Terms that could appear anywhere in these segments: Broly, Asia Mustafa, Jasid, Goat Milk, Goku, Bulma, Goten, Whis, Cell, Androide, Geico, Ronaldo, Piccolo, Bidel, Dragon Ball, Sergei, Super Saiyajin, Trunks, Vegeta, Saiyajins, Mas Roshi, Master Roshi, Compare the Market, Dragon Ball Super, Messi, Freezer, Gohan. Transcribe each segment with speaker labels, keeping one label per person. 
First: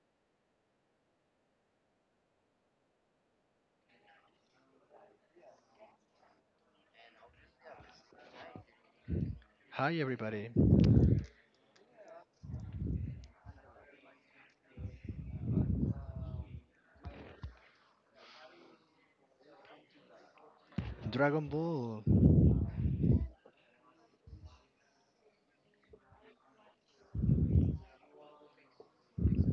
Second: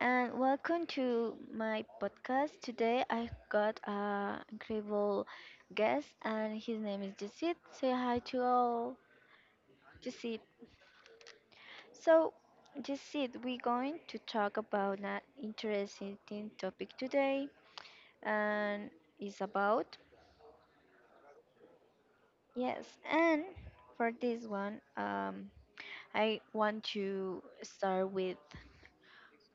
Speaker 1: and welcome to my podcast. Today I've got an incredible guest and his name is Jasid. Say hi to all,
Speaker 2: Hi
Speaker 1: Jasid.
Speaker 2: everybody.
Speaker 1: So Jasid, we're going to talk about an interesting topic today and it's about
Speaker 2: Dragon Ball. Oh
Speaker 1: yes, and for this one I want to start with,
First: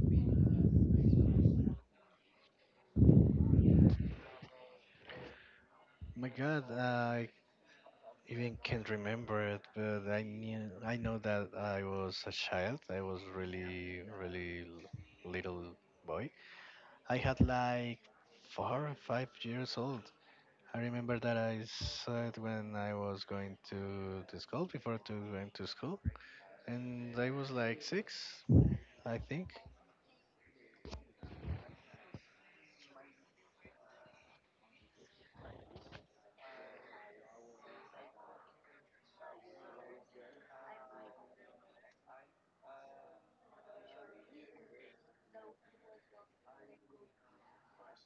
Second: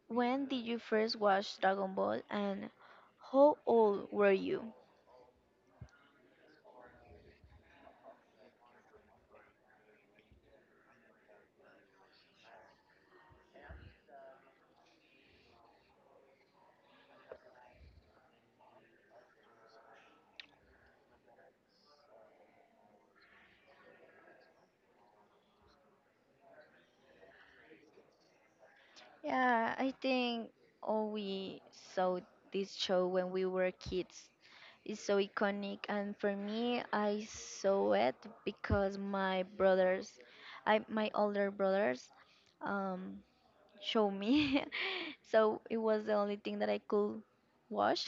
Speaker 1: when did you first watch Dragon Ball and how old were you?
Speaker 2: my God, I even can't remember it, but I know that I was a child. I was really, really little boy. I had like 4 or 5 years old. I remember that I saw it when I was going to the school before to going to school, and I was like 6, I think.
Speaker 1: Yeah, I think all we saw this show when we were kids is so iconic, and for me, I saw it because my brothers, I my older brothers, um, show me, so it was the only thing that I could watch.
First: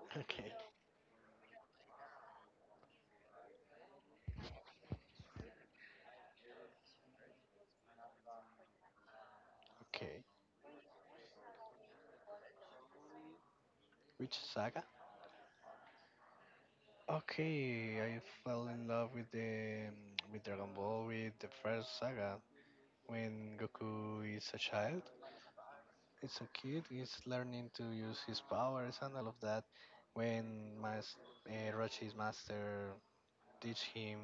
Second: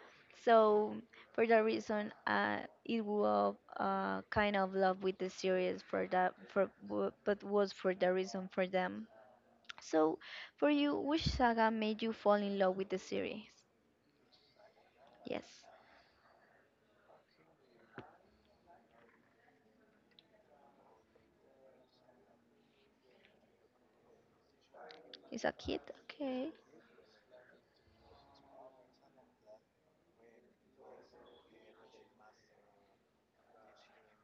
Speaker 2: Okay,
Speaker 1: So for that reason, it was kind of love with the series for that but was for the reason for them. So,
Speaker 2: okay.
Speaker 1: for you, which saga made you fall in love with the series?
Speaker 2: Which saga?
Speaker 1: Yes,
Speaker 2: Okay, I fell in love with the with Dragon Ball with the first saga when Goku is a child.
Speaker 1: it's a kid.
Speaker 2: It's
Speaker 1: Okay.
Speaker 2: a kid. He's learning to use his powers and all of that. When Mas Roshi's master teach him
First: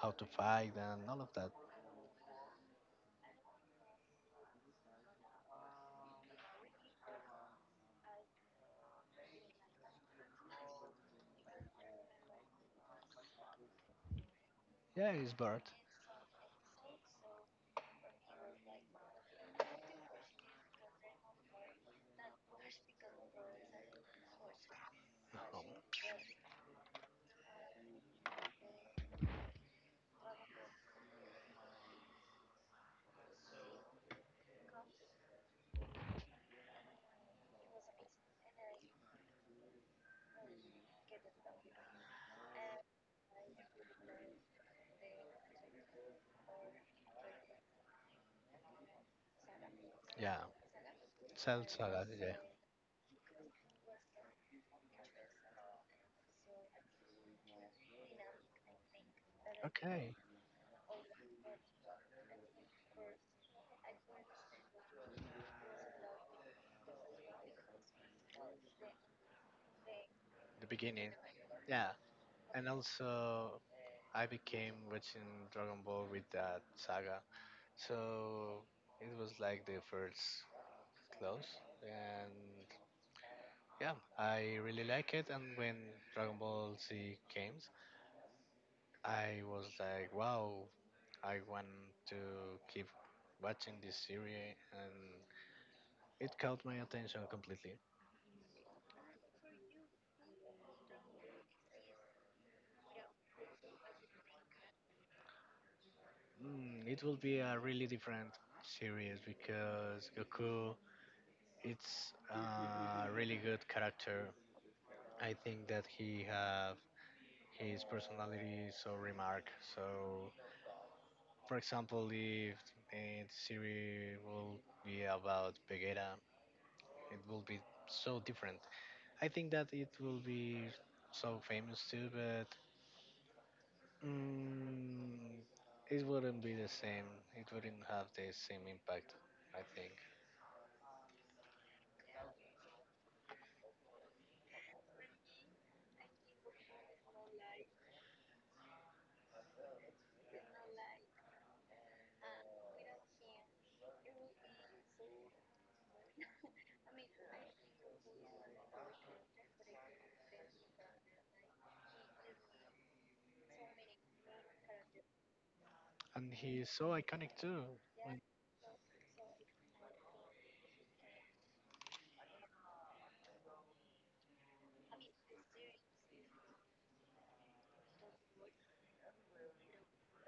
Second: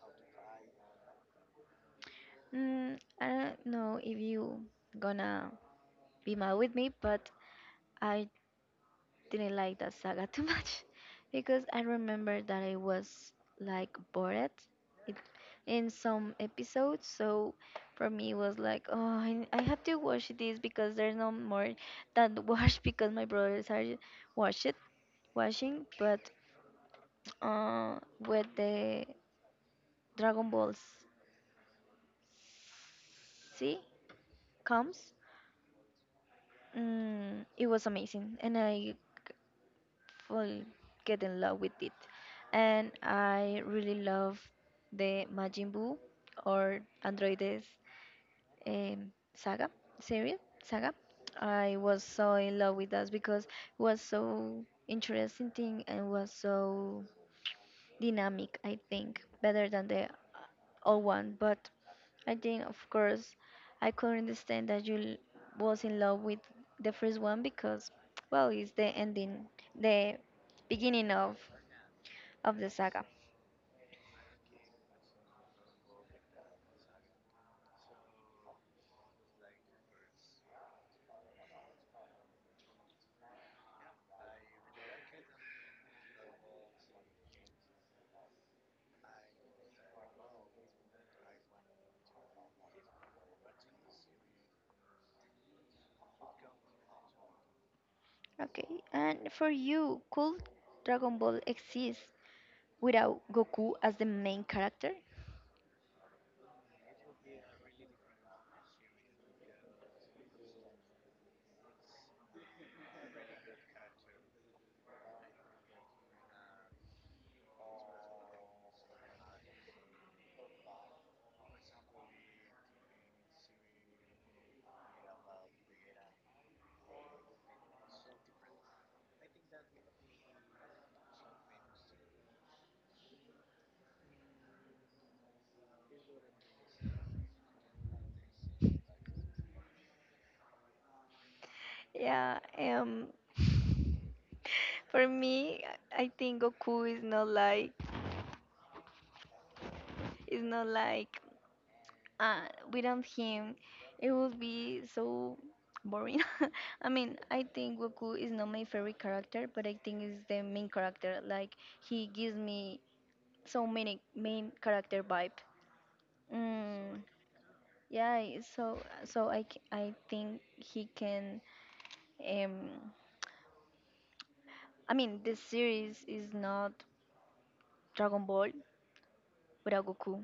Speaker 2: how to fight and all of that.
Speaker 1: Mm, I don't know if you gonna be mad with me, but I didn't like that saga too much because I remember that I was like bored
Speaker 2: Yeah,
Speaker 1: it,
Speaker 2: he's bored.
Speaker 1: in some episodes. So for me, it was like, oh, I have to watch this because there's no more than watch because my brothers are watch it
Speaker 2: Um,
Speaker 1: watching, but uh, with the Dragon Balls Z comes, mm, it was amazing, and fall get in love with it, and I really love the Majin Buu or Androides saga
Speaker 2: yeah,
Speaker 1: series saga.
Speaker 2: Cell
Speaker 1: I was
Speaker 2: Saga. Yeah.
Speaker 1: so in love with that because it was so interesting and was so dynamic, I think, better than the
Speaker 2: Okay,
Speaker 1: old one. But I think, of course, I could understand that was in love with the first one because, well, it's the ending, the
Speaker 2: the beginning.
Speaker 1: beginning
Speaker 2: Yeah,
Speaker 1: of
Speaker 2: and
Speaker 1: the saga.
Speaker 2: also I became watching Dragon Ball with that saga. So it was like the first close, and yeah, I really like it. And when Dragon Ball Z came, I was like, wow, I want to keep watching this series, and it caught my attention completely.
Speaker 1: Okay, and for you, could Dragon Ball exist without Goku as the main character?
Speaker 2: It will be a really different series because Goku, it's a really good character. I think that he have his personality is so remark, so for example, if a series will be about Vegeta, it will be so different. I think that it will be so famous too, but mm, it wouldn't be the same. It wouldn't have the same impact, I think.
Speaker 1: Yeah, for me, I think Goku is not like without him, it would be so boring. I mean, I think Goku is not my favorite character, but I think is the main character. Like he gives me so many main character vibe.
Speaker 2: And he's so
Speaker 1: Mm,
Speaker 2: iconic too.
Speaker 1: yeah,
Speaker 2: Like,
Speaker 1: so I think he can. Um, I mean, this series is not Dragon Ball without Goku.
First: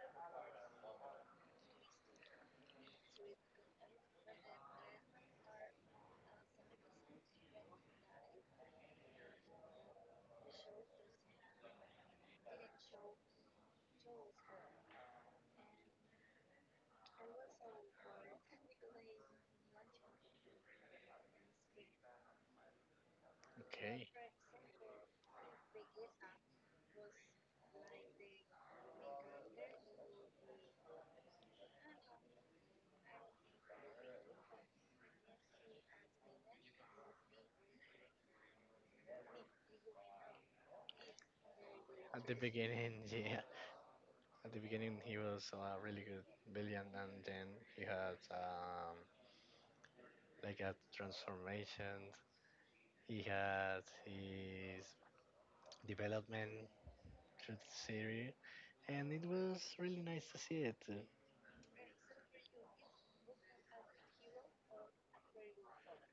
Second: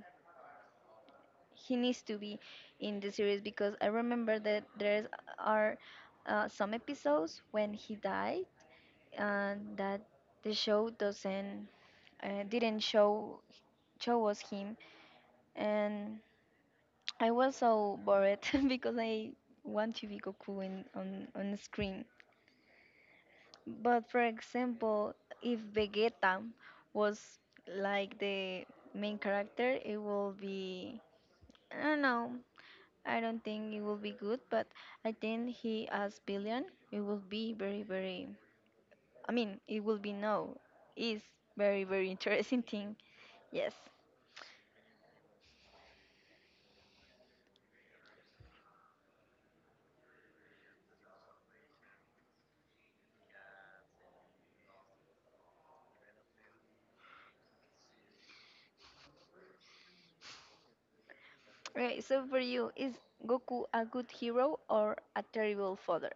Speaker 1: He needs to be in the series because I remember that there are some episodes when he died and that the show doesn't didn't show show us him, and I was so bored because I want to be Goku on screen.
Speaker 2: okay.
Speaker 1: But for example, if Vegeta was like the main character, it will be I don't know. I don't think it will be good, but I think he as billion, it will be very, very. I mean, it will be no, is very, very
Speaker 2: At the
Speaker 1: interesting
Speaker 2: beginning,
Speaker 1: thing.
Speaker 2: yeah.
Speaker 1: Yes.
Speaker 2: At the beginning, he was a really good villain, and then he had like a transformation. He had his development through the series, and it was really nice to see it.
Speaker 1: Right. So for you, is Goku a good hero or a terrible father?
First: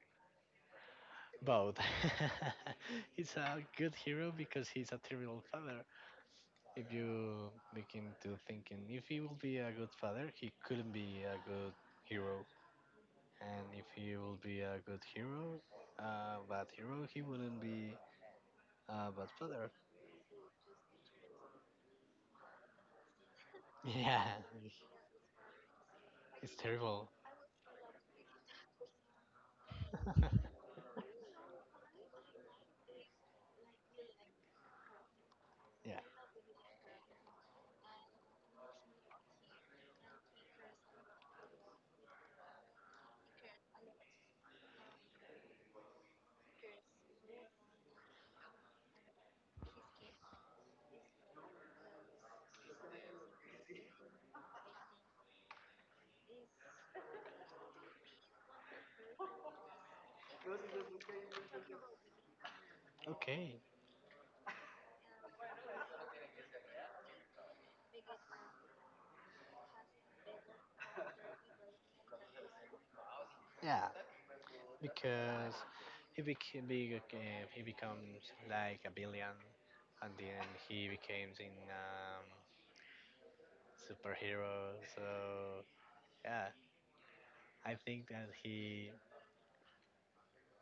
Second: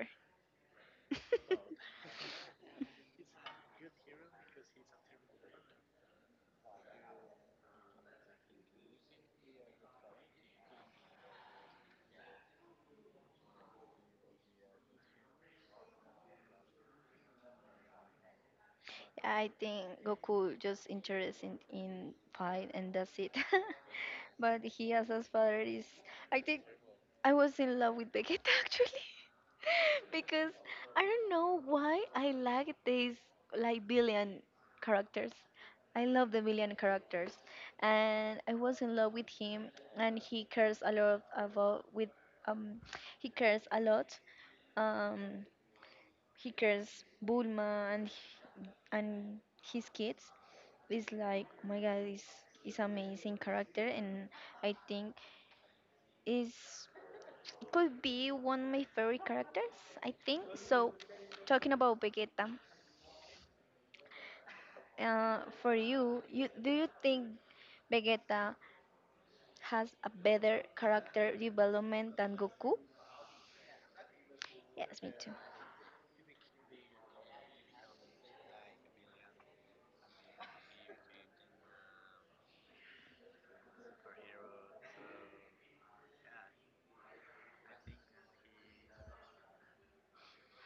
Speaker 2: Both. He's a good hero because he's a terrible father. If you begin to thinking, if he will be a good father, he couldn't be a good hero. And if he will be a good hero, a bad hero, he wouldn't be a bad
Speaker 1: I
Speaker 2: father.
Speaker 1: think Goku just interested in fight and that's it.
Speaker 2: Yeah,
Speaker 1: But he as his father is I
Speaker 2: it's
Speaker 1: think
Speaker 2: terrible.
Speaker 1: I was in love with Vegeta actually because I don't know why I like these like billion characters. I
Speaker 2: Yeah.
Speaker 1: love the villain characters, and I was in love with him, and he cares a lot about with um he cares a lot. Um, he cares Bulma and his kids. It's like oh my god, is amazing character, and I think is could be one of my favorite characters. I think so. Talking about Vegeta,
Speaker 2: Okay.
Speaker 1: for you, do you think Vegeta has a better character development than Goku?
Speaker 2: Yeah,
Speaker 1: Yes, me too.
Speaker 2: because he became big, uh, he becomes like a villain, and then he becomes in superhero. So yeah, I think that he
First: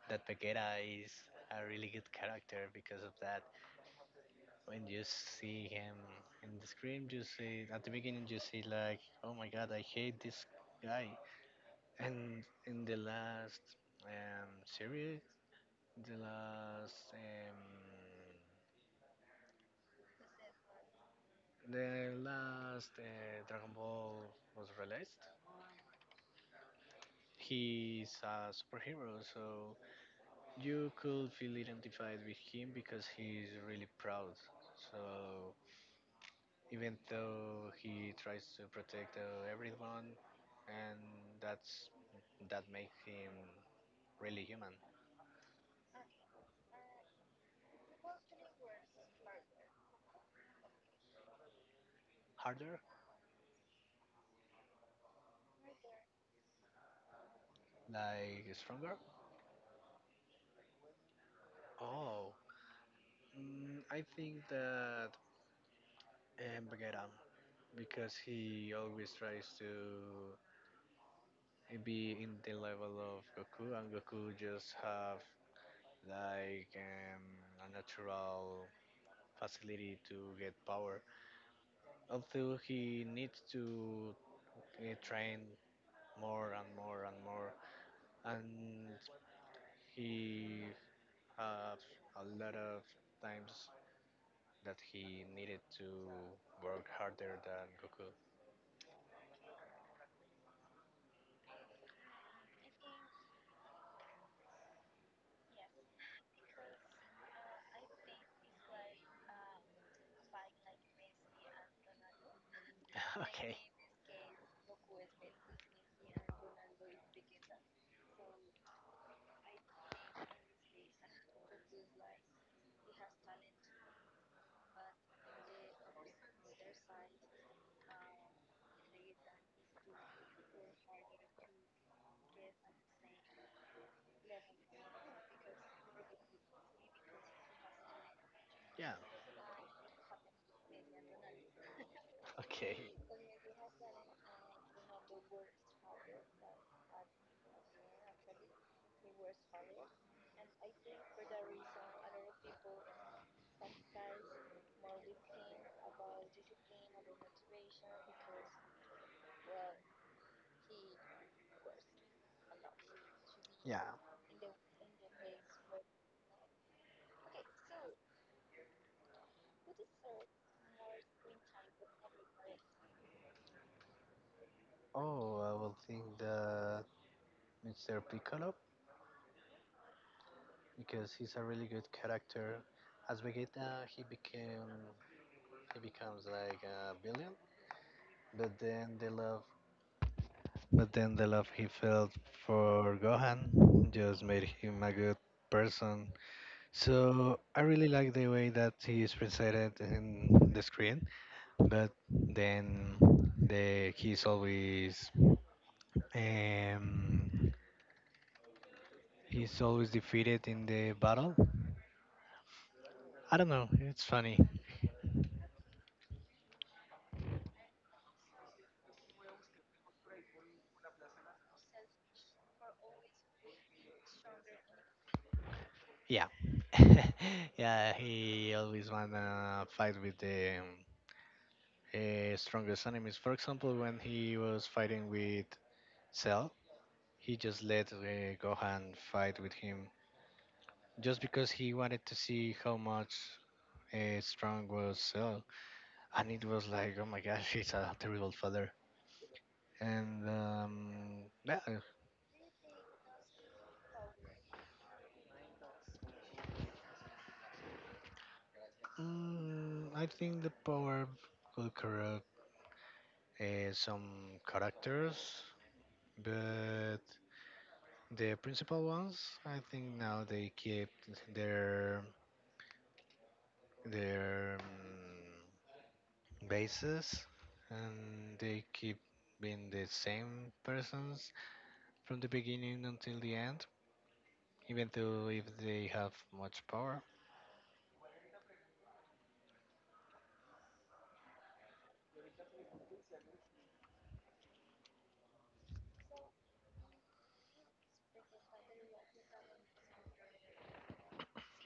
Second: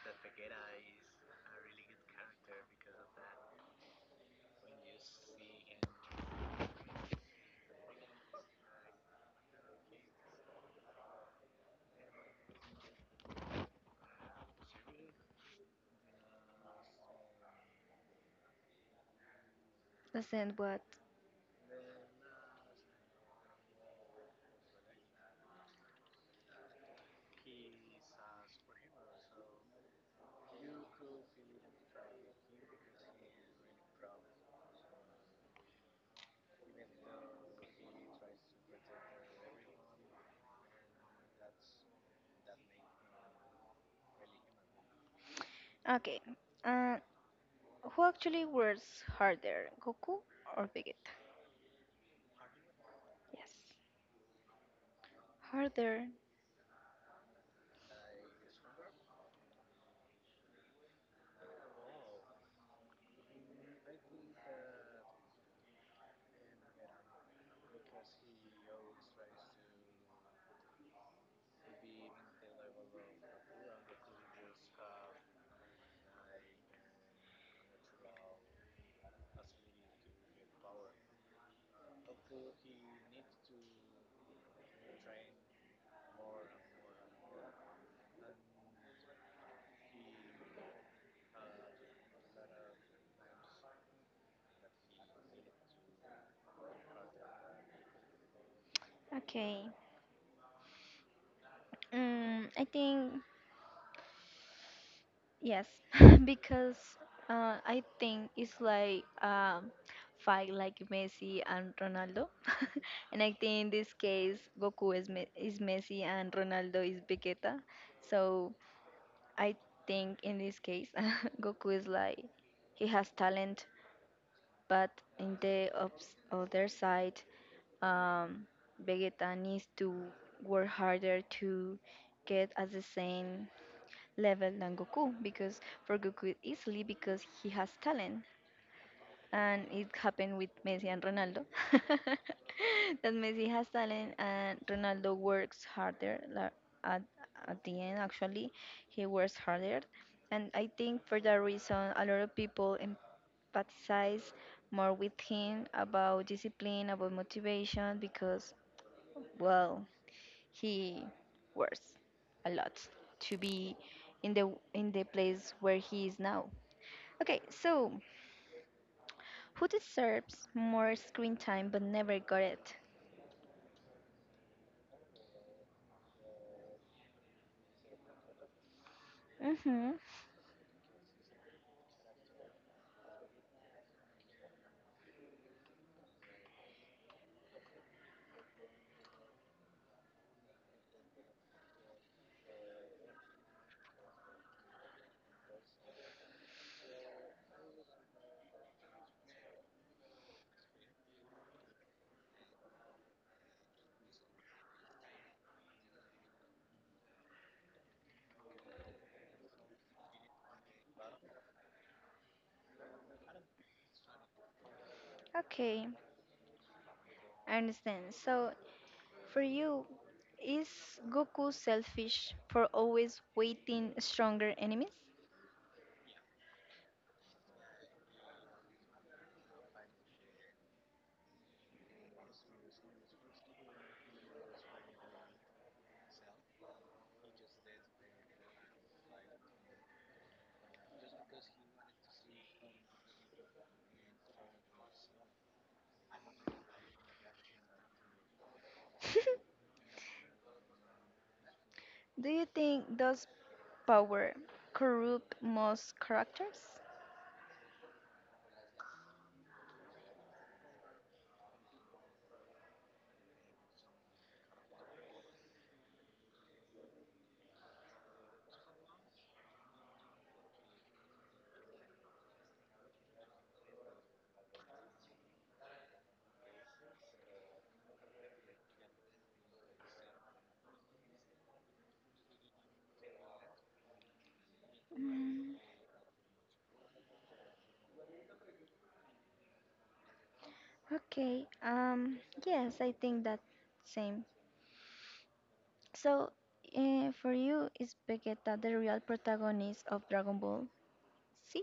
Speaker 2: that Vegeta is a really good character because of that. When you see him in the screen, you see at the beginning you see like, oh my God, I hate this guy, and in the last series, the last um,
Speaker 1: Listen, what?
Speaker 2: the last Dragon Ball was released. He's a superhero, so you could feel identified with him because he's really proud. So even though he tries to protect everyone, and that's that makes him really human.
Speaker 1: Okay. Uh, who actually works harder, Goku or Vegeta?
Speaker 2: Harder,
Speaker 1: Yes. Harder.
Speaker 2: like stronger. Oh, I think that Bagheera, because he always tries to and be in the level of Goku, and Goku just have like a natural facility to get power. Although he needs to train more and more and more, and he have a lot of times that he needed to work harder than Goku.
Speaker 1: Okay. Mm, I think yes, because I think it's like fight like Messi and Ronaldo, and I
Speaker 2: Okay.
Speaker 1: think in this case Goku is Messi and Ronaldo is Vegeta, so I think in this case Goku is like he has talent but in the other side, um, Vegeta needs to work harder to get at the same level than Goku because for Goku easily because he has talent
Speaker 2: Yeah.
Speaker 1: and it happened with Messi and Ronaldo.
Speaker 2: Okay.
Speaker 1: That Messi has talent and Ronaldo works harder at, at the end actually he works harder and I think for that reason a lot of people empathize more with him about discipline about motivation because well he works a lot to be
Speaker 2: Yeah.
Speaker 1: in the place where he is now. Okay, so who deserves more screen time but never got it.
Speaker 2: Oh, I will think the Mr. Piccolo
Speaker 1: Mhm.
Speaker 2: because he's a really good character. As Vegeta, he becomes like a villain, but then the love, but then the love he felt for Gohan just made him a good person. So I really like the way that he is presented in the screen, but then the um he's always defeated in the battle. I don't know, it's funny.
Speaker 1: Okay, I understand. So for you, is Goku selfish for always waiting stronger enemies?
Speaker 2: Yeah. Yeah, he always wanna fight with the strongest enemies. For example, when he was fighting with Cell, he just let Gohan fight with him just because he wanted to see how much strong was Cell. And it was like, oh my gosh, he's a terrible father. And yeah,
Speaker 1: Do you think does power corrupt most characters?
Speaker 2: I think the power could corrupt some characters, but the principal ones, I think now they keep their their bases and they keep being the same persons from the beginning until the end, even though if
Speaker 1: Mm,
Speaker 2: they have much power.
Speaker 1: okay. Yes, I think that same. So, for you, is Vegeta the real protagonist of Dragon Ball? See?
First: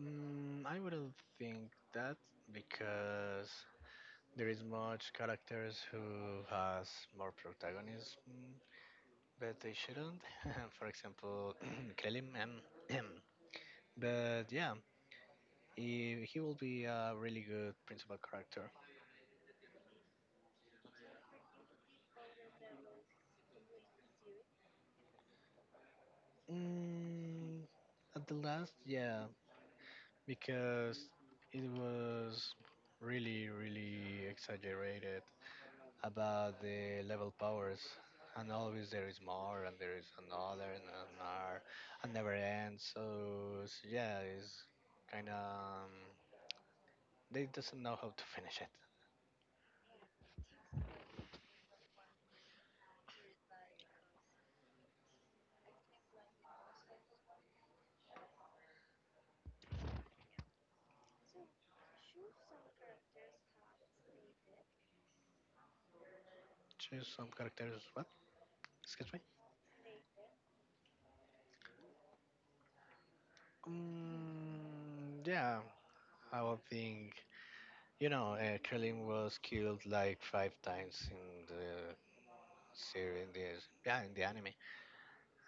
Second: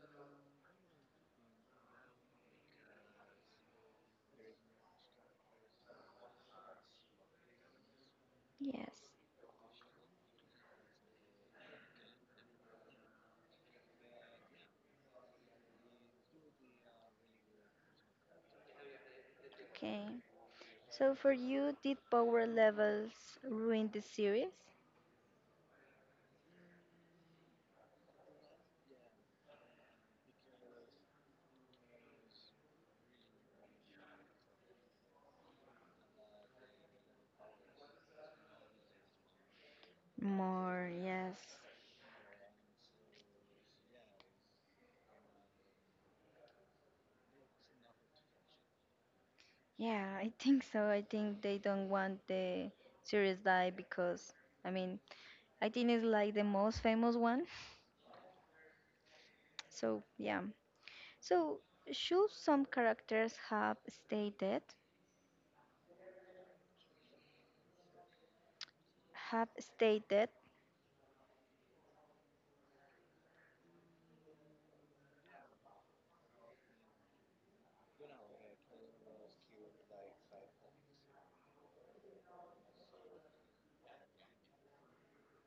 Speaker 2: I wouldn't think that because there is much characters who has more protagonism,
Speaker 1: Yes.
Speaker 2: but they shouldn't. For example, Kelim. But yeah, he will be a really good principal character.
Speaker 1: Okay. So for you, did power levels ruin the series?
Speaker 2: Mm, at the last, yeah, because it was really, really exaggerated about the level powers, and always there is more, and there is another, and
Speaker 1: More, yes.
Speaker 2: another, and never ends. So yeah, it's kind of they doesn't know how to finish it.
Speaker 1: Yeah, I think so. I think they don't want the series die because, I mean, I think it's like the most famous one. So, yeah. So, should some characters have stayed dead?
Speaker 2: Choose some characters. What? Excuse me.
Speaker 1: Have stayed dead?
Speaker 2: Yeah, I would think Krillin was killed like five times in the series, in the yeah, in the anime,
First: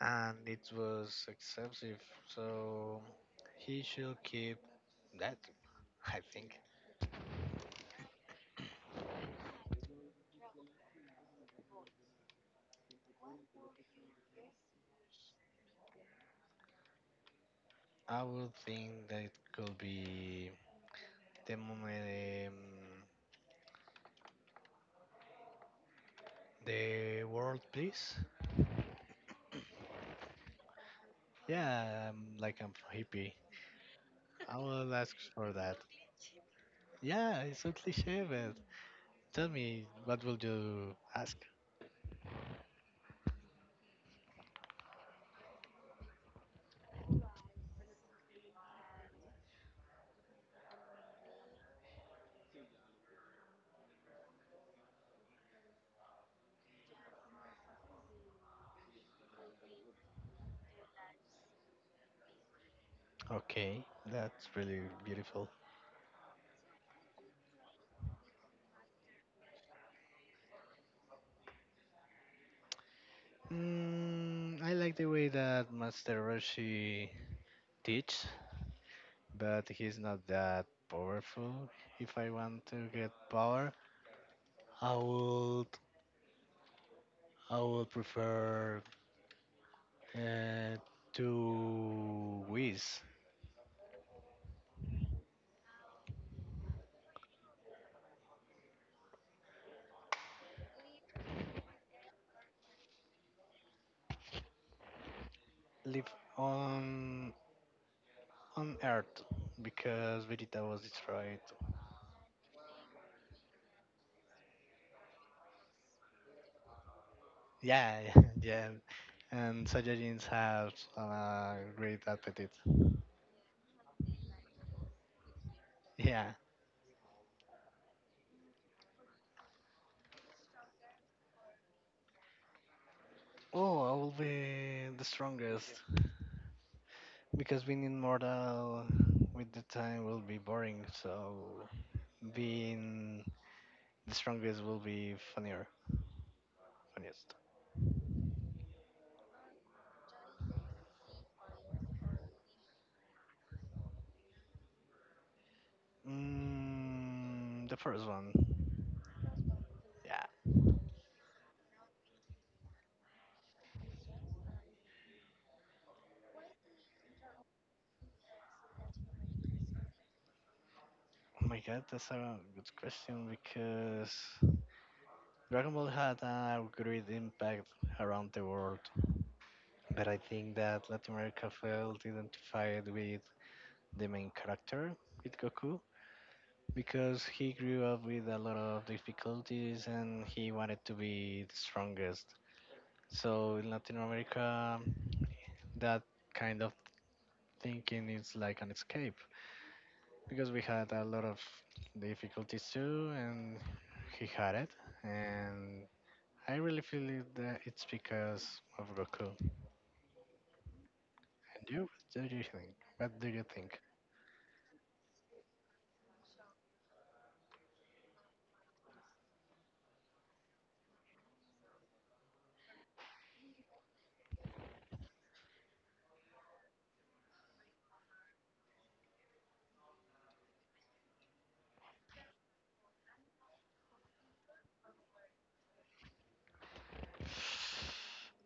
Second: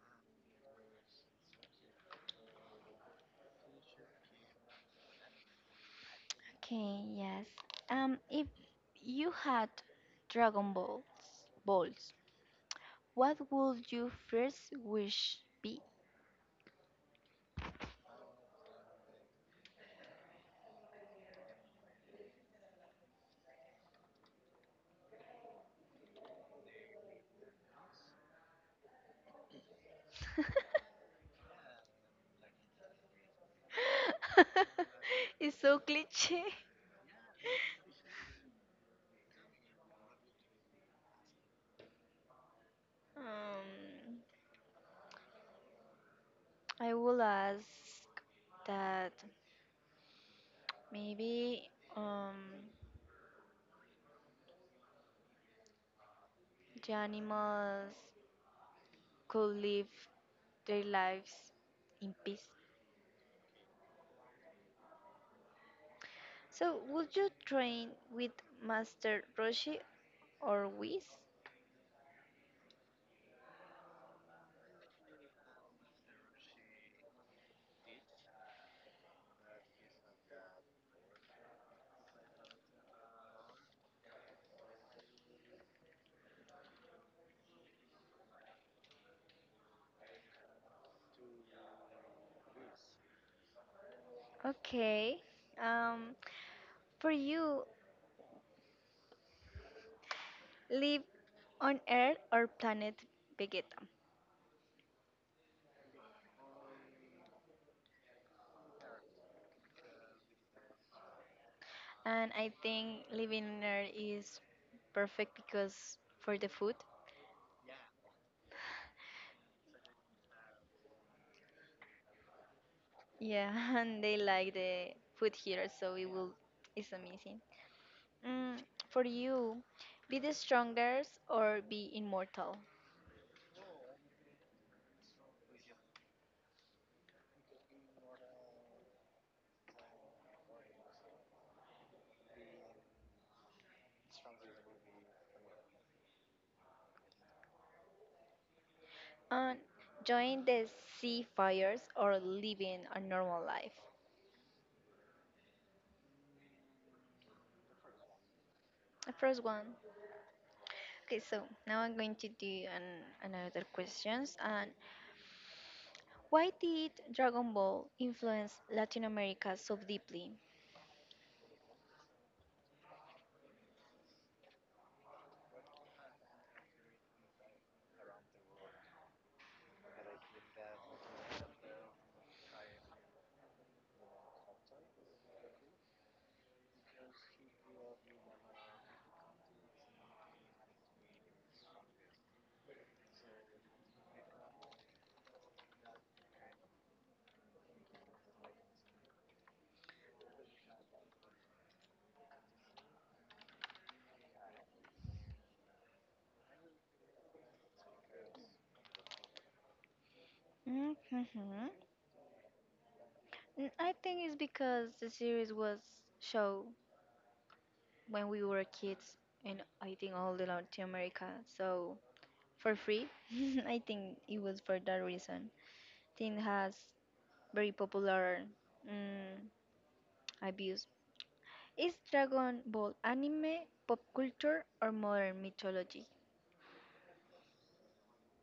Speaker 2: and it was excessive. So he should keep that. I think.
Speaker 1: Okay, yes. If you had Dragon Balls, balls, what would your first wish be?
Speaker 2: I would think that it could be the moment um, the world peace. Yeah, I'm like I'm hippie. I will ask for
Speaker 1: It's
Speaker 2: that.
Speaker 1: so cliche.
Speaker 2: Yeah, it's so cliche, but tell me, what will you ask?
Speaker 1: Um, I will ask that maybe um, the animals could live their lives in peace.
Speaker 2: Okay, that's really beautiful.
Speaker 1: So, would you train with Master Roshi or Whis?
Speaker 2: I like the way that Master Roshi teach, but he's not that powerful. If I want to get power, I would I would prefer uh, to Whis.
Speaker 1: Okay. Um, for you, live on Earth or planet Vegeta?
Speaker 2: Live on on Earth because Vegeta was destroyed.
Speaker 1: And I think living in there is perfect because for the food.
Speaker 2: Yeah, yeah, and Saiyajins have a great appetite.
Speaker 1: Yeah, and they like the food here, so it will
Speaker 2: Yeah.
Speaker 1: it's amazing. Mm, for you, be the strongest or be immortal.
Speaker 2: Oh, I will be the strongest because being immortal with the time will be boring, so being the strongest will be funnier. Funniest.
Speaker 1: And join the sea fires or living a normal life.
Speaker 2: The first one.
Speaker 1: The first one.
Speaker 2: Yeah.
Speaker 1: Okay, so now I'm going to do another questions. And why did Dragon Ball influence Latin America so deeply?
Speaker 2: Oh my God, that's a good question because Dragon Ball had a great impact around the world. But I think that Latin America felt identified with the main character, with Goku, because he grew up with a lot of difficulties and he wanted to be the strongest. So in Latin America, that kind of thinking is like an escape because we had a lot of difficulties too, and he had it. And I really feel it that it's because of Goku.
Speaker 1: Mhm.
Speaker 2: And you, what do you think? What do you
Speaker 1: Mm,
Speaker 2: think?
Speaker 1: I think it's because the series was show when we were kids and I think all the Latin America, so for free. I think it was for that reason. Thing has very popular mm, abuse. Is Dragon Ball anime, pop culture or modern mythology?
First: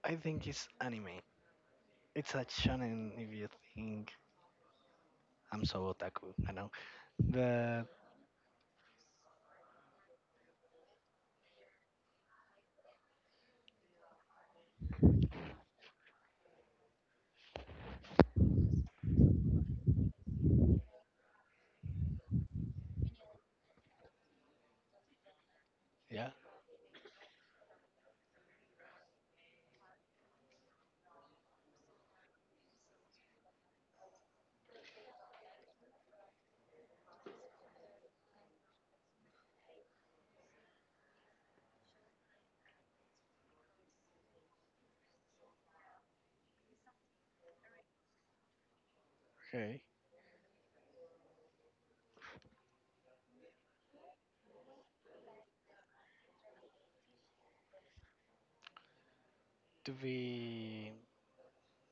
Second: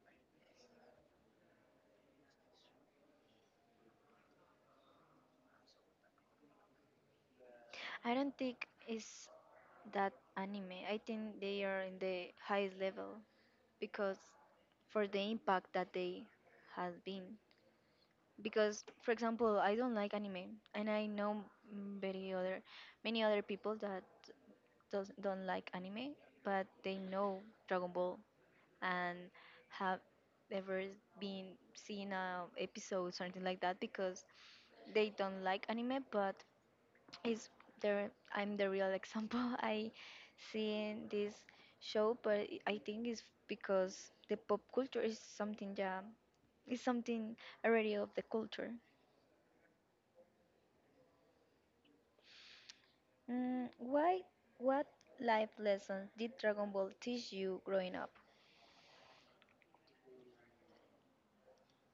Speaker 2: I think it's anime. It's a shonen if you think I'm so otaku, I know. But
Speaker 1: I don't think it's that anime. I think they are in the highest level because for the impact that they has been. Because for example I don't like anime and I know mm, very other many other people that don't like anime
Speaker 2: yeah,
Speaker 1: but they know Dragon Ball and have ever been seen a episode something like that because they don't like anime but is there I'm the real example I seen this show but I think it's because the pop culture is something yeah is something already of the culture.
Speaker 2: okay.
Speaker 1: Mm, why? What life lessons did Dragon Ball teach you growing up?
Speaker 2: To be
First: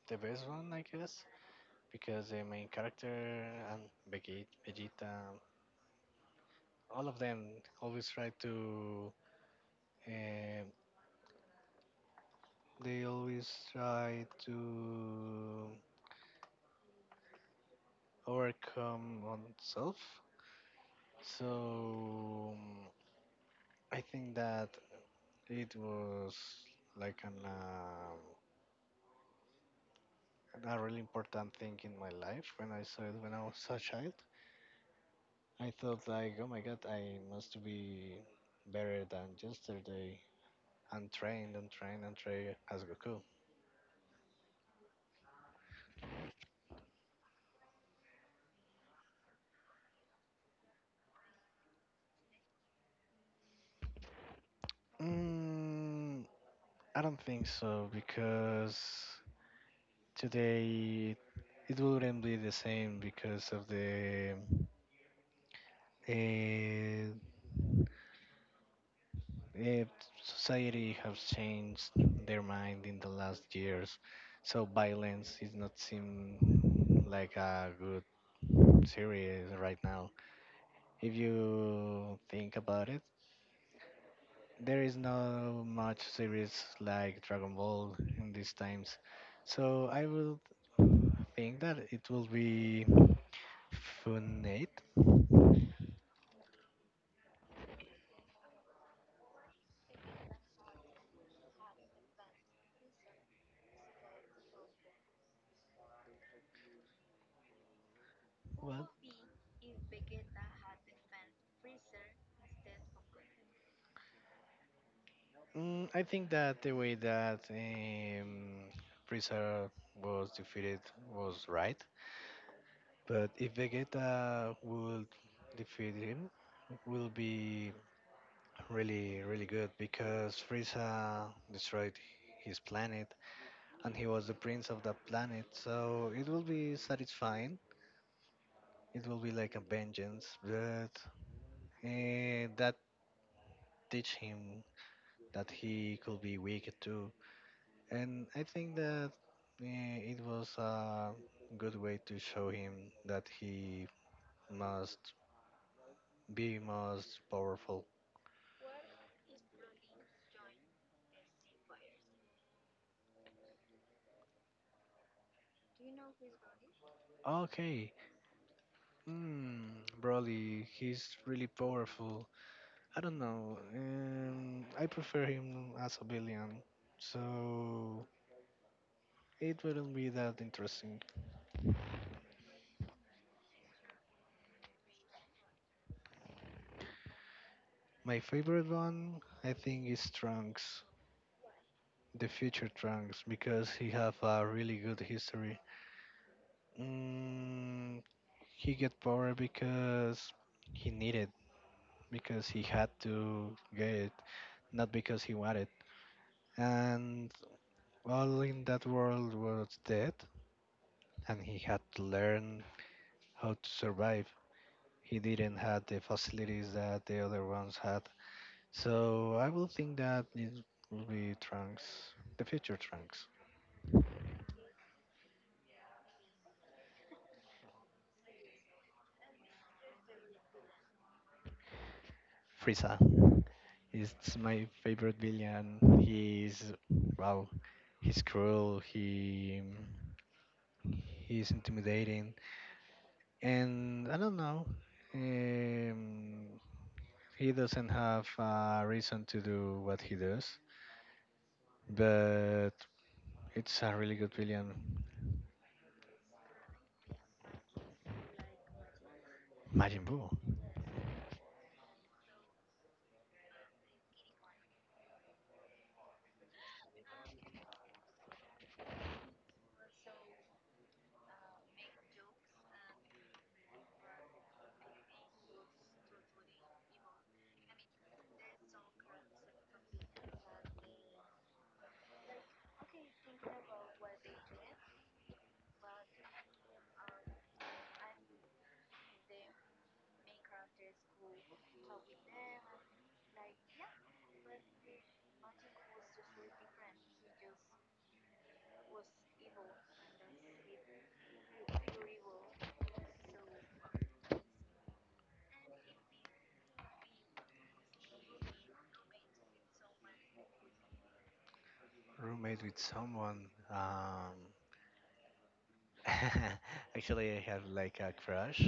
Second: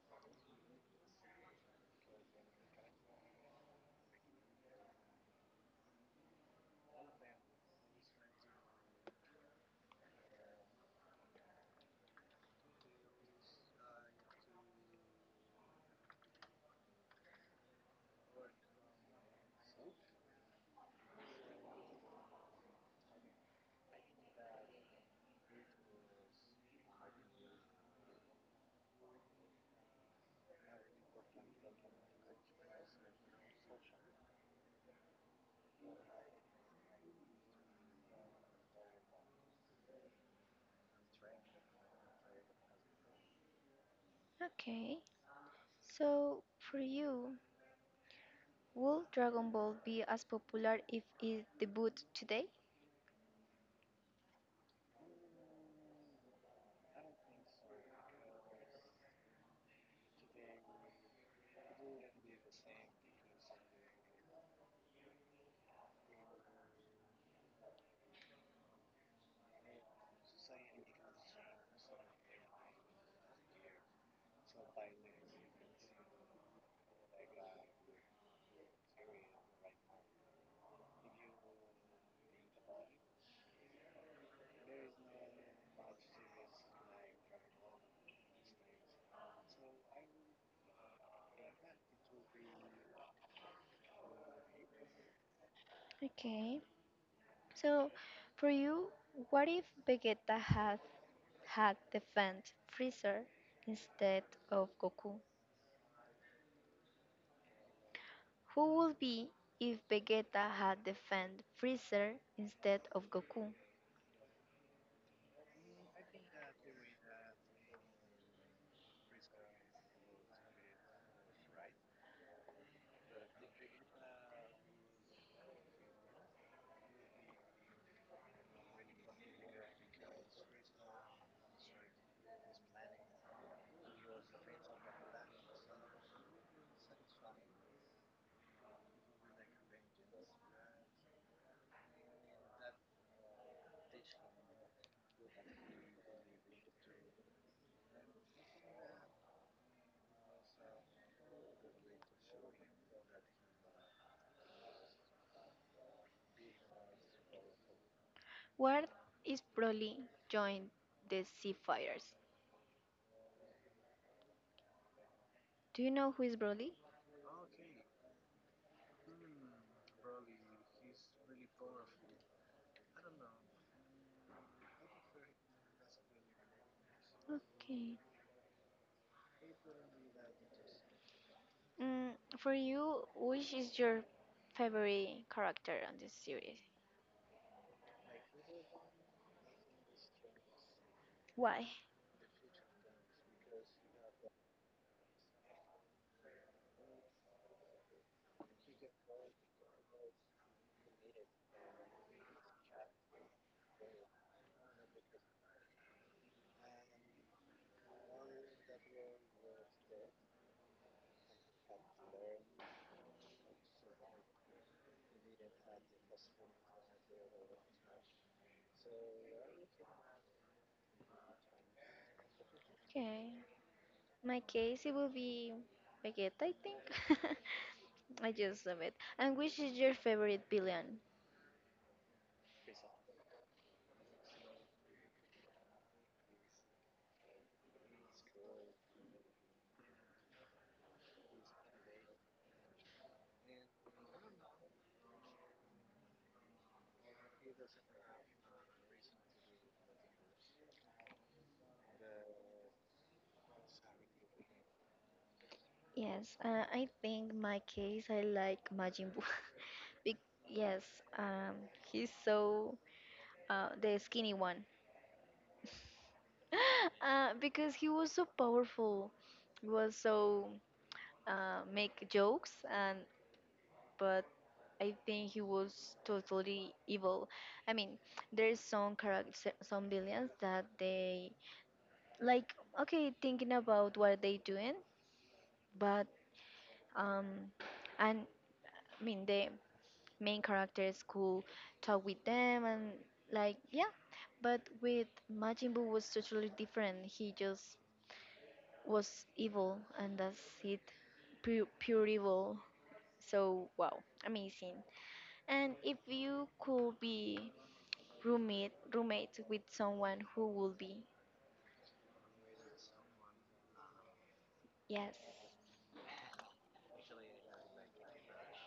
Speaker 2: the best one, I guess. Because the main character and Vegeta all of them always try to um they always try to overcome oneself. So I think that it was like an a really important thing in my life when I saw it when I was a child. I thought like, oh my God, I must be better than yesterday. And train and train and train as Goku?
Speaker 1: Okay, so for you, will Dragon Ball be as popular if it debuted today?
Speaker 2: Mm, I don't think so because today it wouldn't be the same because of the uh, uh, society has changed their mind in the last years. So violence is not seen like a good series right now. If you think about it, there is not much series like Dragon Ball in these times. So I will think that it will be Funate.
Speaker 1: Okay, so for you, what if Vegeta had defend Freezer instead of Goku? Who
Speaker 2: Well,
Speaker 1: would be if Vegeta had defend Freezer instead of Goku?
Speaker 2: I think that the way that Freezer was defeated was right. But if Vegeta would defeat him, will be really, really good because Frieza destroyed his planet and he was the prince of the planet. So it will be satisfying. It will be like a vengeance, but that teach him that he could be weak too. And I think that it was a good way to show him that he must be most powerful.
Speaker 1: Where is Broly joined the Seafires? Do you know who is Broly?
Speaker 2: Okay, Broly, he's really powerful. I don't know. I prefer him as a villain.
Speaker 1: Okay.
Speaker 2: So it wouldn't be that interesting.
Speaker 1: Mm, for you, which is your favorite character on this series?
Speaker 2: My favorite one, I think, is Trunks,
Speaker 1: Why?
Speaker 2: the future Trunks, because he have a really good history. Mm, he get power because he needed, because he had to get it, not because he wanted. And all in that world was dead, and he had to learn how to survive. He didn't have the facilities that the other ones had, so I will think that it will be Trunks, the future
Speaker 1: Okay.
Speaker 2: Trunks.
Speaker 1: My case, it will be Vegeta, I think. I just love it. And which is your favorite villain?
Speaker 2: Frieza is my favorite villain. He is well, he's cruel. He's intimidating, and I don't know. Um, he doesn't have a reason to do what he does, but it's a really good villain.
Speaker 1: Yes, I think my case, I like Majin Buu.
Speaker 2: Majin
Speaker 1: Be-
Speaker 2: Buu,
Speaker 1: yes, um, he's so the skinny one. Uh, because he was so powerful, he was so make jokes and but I think he was totally evil. I mean, there's some character, some villains that they like okay thinking about what they doing, but um, and I mean the main characters could talk with them and like yeah, but with Majin Buu was totally different. He just was evil and that's it pure, pure evil so wow amazing and if you could be roommate with someone who would be
Speaker 2: roommate with someone. Um,
Speaker 1: yes
Speaker 2: Actually, I have like a crush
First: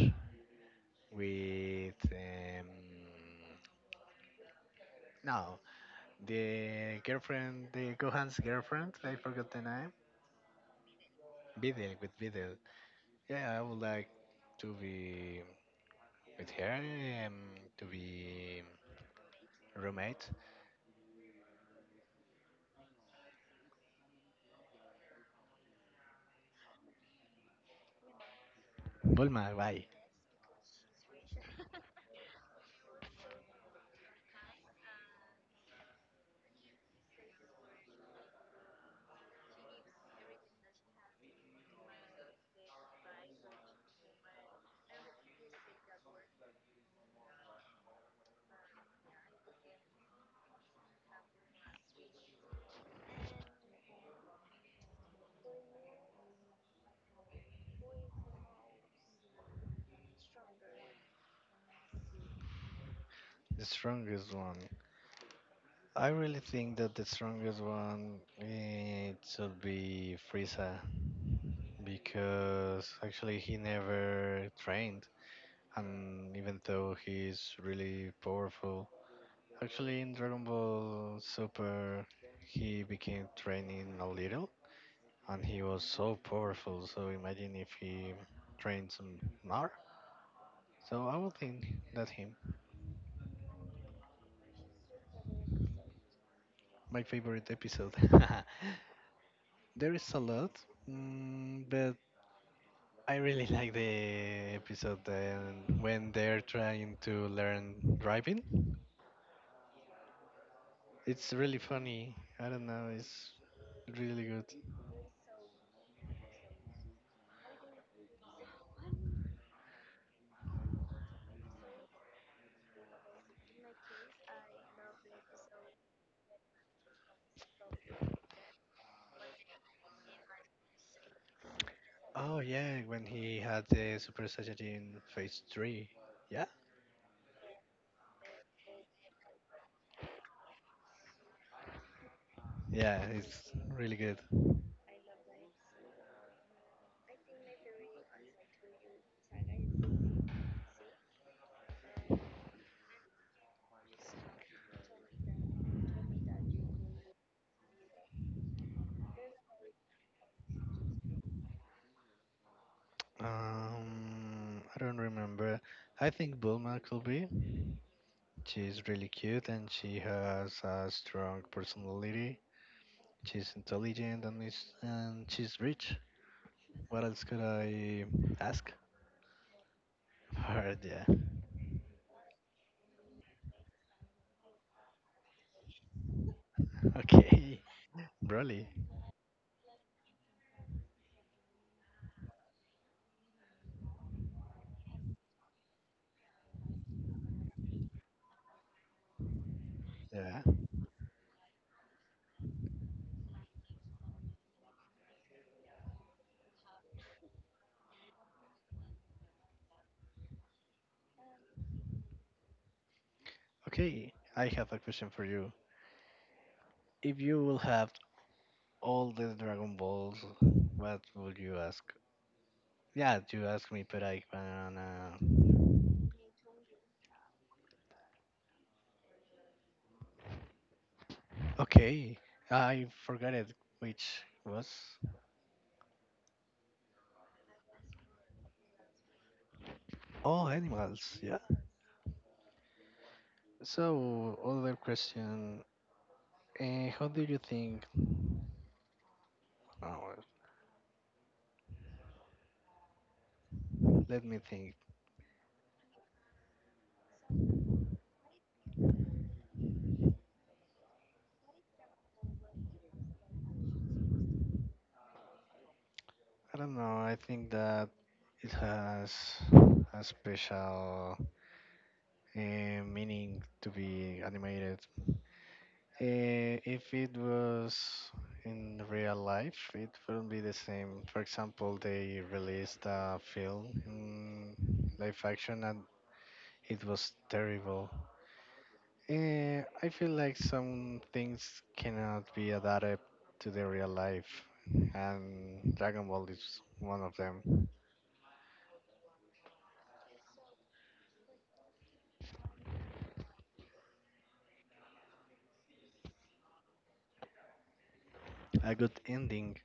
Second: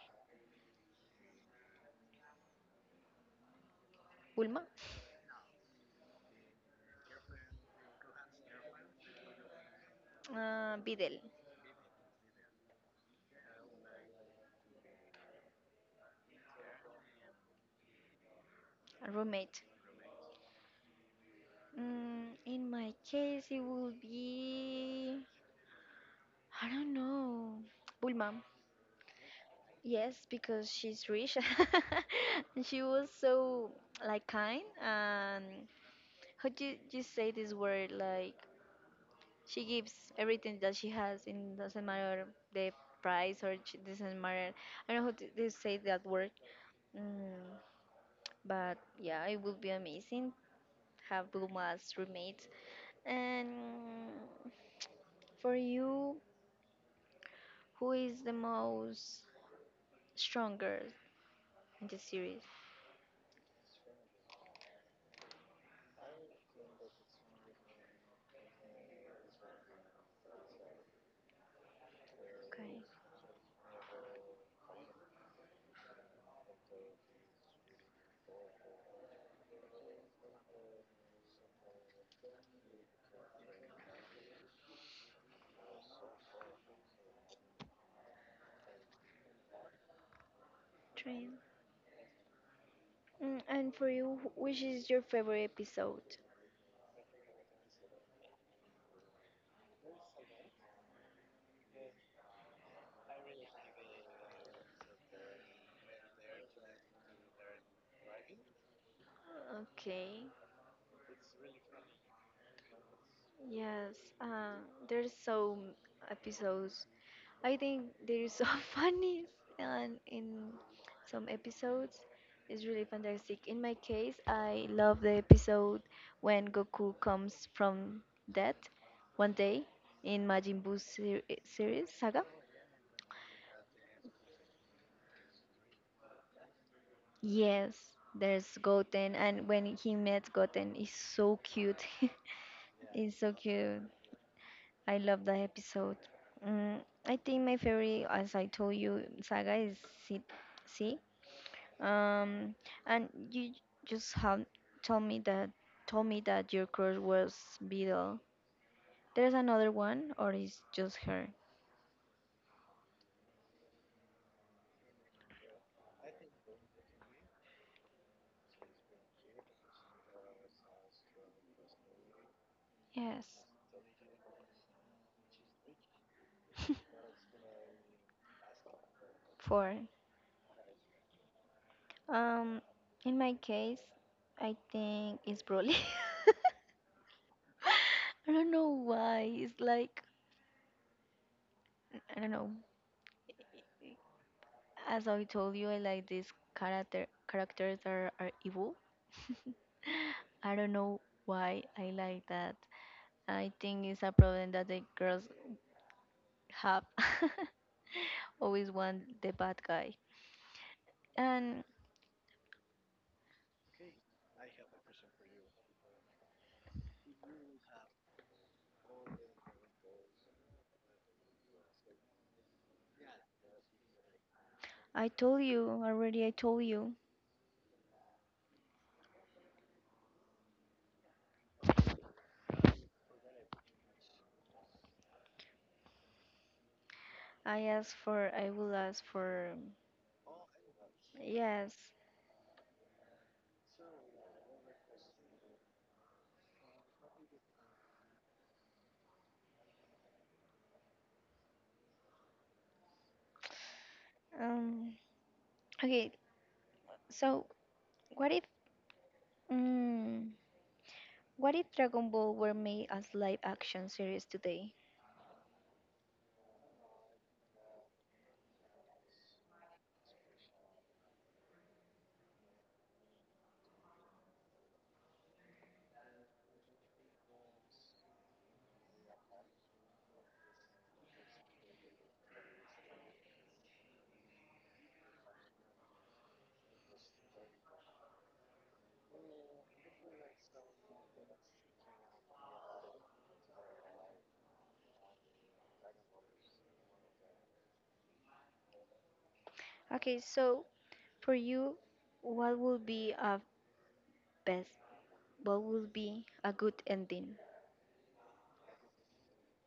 Speaker 2: with
Speaker 1: Bulma
Speaker 2: no, the girlfriend, the Gohan's girlfriend. I forgot the name.
Speaker 1: Bidel
Speaker 2: Videl with Videl. Yeah, I would like to be with her, um, to be
Speaker 1: a roommate
Speaker 2: roommate.
Speaker 1: mm, in my case it would be I don't know Bulma
Speaker 2: Bulma, why?
Speaker 1: yes because she's rich and she was so like kind and how do you, you say this word like she gives everything that she has, and doesn't matter the doesn't matter. I don't know how to they say that word, mm, but yeah, it would be amazing have Bluma as roommates. And for you, who is the most stronger in the series?
Speaker 2: The strongest one. I really think that the strongest one it should be Frieza
Speaker 1: Okay,
Speaker 2: because actually he never trained and even though he's really powerful. Actually, in Dragon Ball Super, he became training a little, and he was so powerful. So imagine if he trained some more. So I
Speaker 1: train.
Speaker 2: would think that's him.
Speaker 1: Mm, and for you, which is your favorite episode?
Speaker 2: My favorite episode. There is a lot, but I really like the episode when they're trying to learn driving.
Speaker 1: Okay.
Speaker 2: It's really funny. I don't know. It's
Speaker 1: Yes.
Speaker 2: really good.
Speaker 1: There's episodes I think they're so funny, and in some episodes, it's really fantastic. In my case, I love the episode when Goku comes from death one day in Majin Buu series saga.
Speaker 2: Oh yeah, when he had the Super Saiyajin Phase Three. Yeah,
Speaker 1: Yes, there's Goten, and when he met Goten, is so cute.
Speaker 2: yeah,
Speaker 1: It's so
Speaker 2: it's
Speaker 1: cute.
Speaker 2: really good.
Speaker 1: I love that episode. Mm, I think my favorite, as I told you, saga is C. C. Um, and you just have told me that told me that your crush was Beetle. There's another one, or is just her?
Speaker 2: I don't remember. I think Bulma could be. She's really cute and she has a strong personality.
Speaker 1: Yes,
Speaker 2: She's intelligent and she's rich. What else could I ask?
Speaker 1: four.
Speaker 2: But yeah.
Speaker 1: Um, in my case, I think it's Broly.
Speaker 2: Okay.
Speaker 1: I don't know
Speaker 2: Broly.
Speaker 1: why. It's like I don't know. As I told you, I like these characters are evil.
Speaker 2: Yeah.
Speaker 1: I don't know why I like that. I think it's a problem that the girls have. Always want the bad guy. And
Speaker 2: Okay. I have a question for you. If you will have all the Dragon Balls, what would you ask? Yeah, you asked me, but I
Speaker 1: I told you.
Speaker 2: Okay, I forgot it, which was
Speaker 1: I will ask for,
Speaker 2: all animals. Yeah.
Speaker 1: yes.
Speaker 2: So other question, how do you think? Oh, let me think.
Speaker 1: Um, okay, so what if, mm, what if Dragon Ball were made as live action series today?
Speaker 2: I don't know. I think that it has a special meaning to be animated. If it was in real life, it wouldn't be the same. For example, they released a film in live action and it was terrible. I feel like some things cannot be adapted to the real life, and Dragon Ball is one of them.
Speaker 1: Okay, so for you, what would be a best, what would be a good ending?
Speaker 2: A good ending.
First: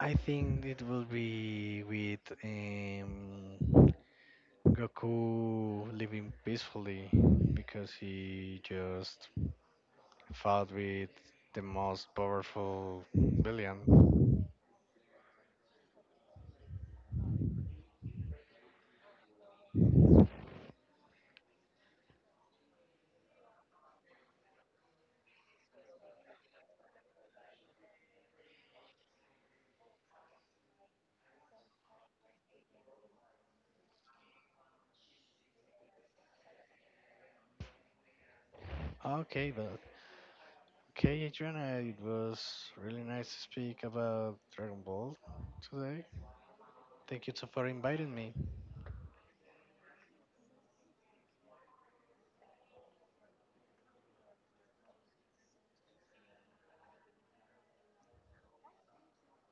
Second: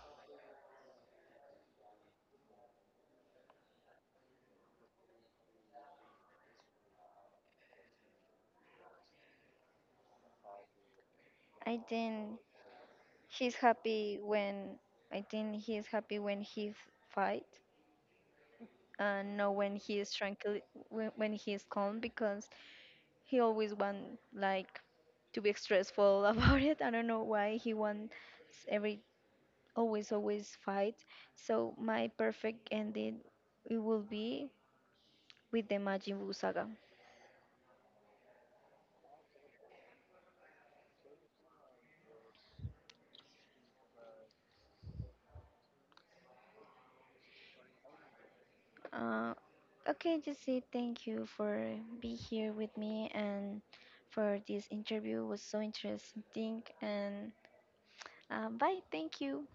Speaker 2: I think it will be with Goku living peacefully because he just fought with the
Speaker 1: I
Speaker 2: most
Speaker 1: think
Speaker 2: powerful
Speaker 1: He's happy
Speaker 2: villain.
Speaker 1: when I think he's happy when fight and not when he is tranquil when he is calm because he always want like to be stressful about it. I don't know why he wants every always fight. So my perfect ending it will be with the Majin Buu saga.
Speaker 2: Okay, but okay, Adriana, it was really nice to speak about Dragon Ball today. Thank you too for inviting me.
Speaker 1: Uh, okay, Jesse, thank you for being here with me and for this interview. It was so interesting and um, bye. Thank you.